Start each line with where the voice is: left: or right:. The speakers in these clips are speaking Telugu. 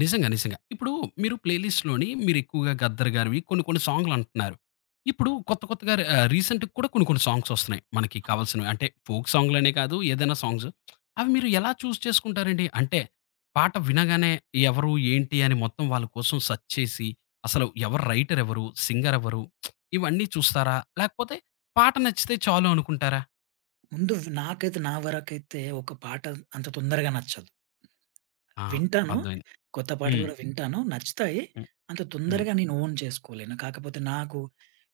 left: నిజంగా. నిజంగా. ఇప్పుడు మీరు ప్లే లిస్ట్‌లోని మీరు ఎక్కువగా 'గద్దర్' గారివి కొన్ని కొన్ని సాంగ్లు అంటన్నారు. ఇప్పుడు కొత్త కొత్తగా రా ఆహ్, రీసెంట్‌గా కూడా కొన్ని కొన్ని సాంగ్స్ వస్తున్నాయి. మనకి కావాల్సినవి అంటే, ఫోక్ సాంగ్లనే కాదు ఏదైనా సాంగ్స్. అవి మీరు ఎలా చూజ్ చేసుకుంటారండి. అంటే పాట వినగానే ఎవరు ఏంటి అని మొత్తం వాళ్ళ కోసం సెర్చ్ చేసి, అసలు ఎవరు రైటర్ ఎవరు? సింగర్ ఎవరు? ఇవన్నీ చూస్తారా? లేకపోతే పాట నచ్చితే చాలు అనుకుంటారా?
right: ముందు నాకైతే, నా వరకైతే ఒక పాట అంత తొందరగా నచ్చదు.
left: ఆ!
right: వింటాను,
left: అర్థమయ్యింది.
right: కొత్త పాటలు
left: హ్మ్.
right: గూడా వింటాను, నచ్చుతాయి.
left: హ్మ్.
right: అంత
left: హ్మ్.
right: తొందరగా నేను ఓన్ చేసుకోలేను. కాకపోతే నాకు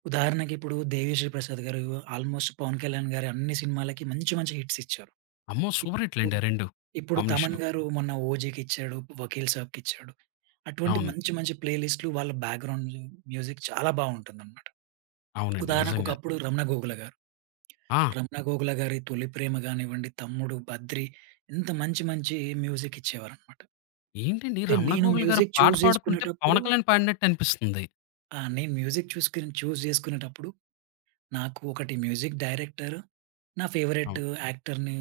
right: ఉదాహరణకిప్పుడు 'దేవిశ్రీ ప్రసాద్‌' గారు ఆల్‌మోస్ట్ పవన్ కళ్యాణ్‌ గారి అన్ని సినిమాలకి మంచి మంచి హిట్సిచ్చారు.
left: అమ్మో! సూపర్ హిట్లండి
right: ఇప్పుడు.
left: ఆ 2.
right: ఇప్పుడు, 'తమన్‌'
left: కాంబినేషను.
right: గారు మొన్న ఓజీకి ఇచ్చాడు, వకీల్ సాబ్‌కిచ్చాడు. అటువంటి
left: అవును.
right: మంచి మంచి ప్లే లిస్టులు వాళ్ళ బ్యాక్‌గ్రౌండ్లు మ్యూజిక్ చాలా బాగుంటుందన్నమాట.
left: అవునండి.
right: ఉదాహరణకు,
left: నిజంగా.
right: ఒకప్పుడు 'రమణ గోగుల‌' గారు.
left: ఆ!
right: రమణ గోగుల‌ గారి 'తొలి ప్రేమ' గానివ్వండి, తమ్ముడు, బద్రి ఇంత మంచి మంచి మ్యూజిక్ ఇచ్చేవారన్నమాట.
left: ఏంటండి
right: అంటే
left: 'రమణ
right: నేను
left: గోగుల‌' గారు ఆ
right: మ్యూజిక్
left: పాట
right: చూజ్
left: పాడుతుంటే
right: చేసుకునేటప్పుడు
left: 'పవన్ కళ్యాణ్' పాడినట్టనిపిస్తుంది.
right: ఆ! నేను మ్యూజిక్ చూసుకొని చూజ్ చేసుకునేటప్పుడు, నాకు ఒకటి మ్యూజిక్ డైరెక్టర్, నా ఫేవరట్
left: అవును.
right: యాక్టర్‌ని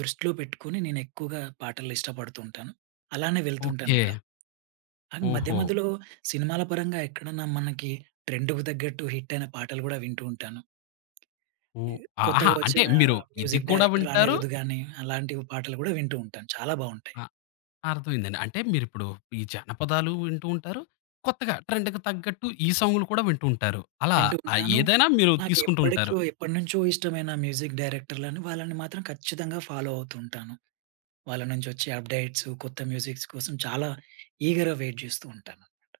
right: దృష్టిలో పెట్టుకొని, నేనెక్కువగా పాటలు ఇష్టపడుతూ ఉంటాను. అలానే వెళ్తుంటాను గూడా.
left: ఓకే.
right: కానీ, మధ్య
left: ఓహో!
right: మధ్యలో సినిమాల పరంగా ఎక్కడన్నా మనకి ట్రెండ్‌కు తగ్గట్టు హిట్టయిన పాటలు గూడా వింటూ ఉంటాను. ఈ
left: ఓహ్! ఆహా!
right: కొత్తగా
left: అంటే
right: వచ్చిన
left: మీరు ఇది
right: మ్యూజిక్
left: కూడా
right: డైరెక్టర్
left: వింటారు
right: 'అనిరుద్' గాని అలాంటి పాటలు కూడా వింటూ ఉంటాను. చాలా బావుంటాయి.
left: ఆ! అర్థమయ్యిందండి. అంటే మీరు ఇప్పుడు ఈ జానపదాలు వింటూ ఉంటారు. కొత్తగా ట్రెండ్‌కి తగ్గట్టు, ఈ సాంగ్లు కూడా వింటూంటారు. అలా
right: వింటూ ఉంటాను.
left: ఏదైనా మీరు తీసుకుంటూంటారు.
right: నాకెప్పడి‌కో ఎప్పటినుంచో ఇష్టమైన మ్యూజిక్ డైరెక్టర్లని వాళ్ళని మాత్రం ఖచ్చితంగా ఫాలో అవుతూ ఉంటాను. వాళ్ళ‌నుంచి వచ్చే అప్‌డేట్స్, కొత్త మ్యూజిక్స్ కోసం చాలా ఈగర్‌గా వెయిట్ చేస్తూ ఉంటానన్నమా‌ట.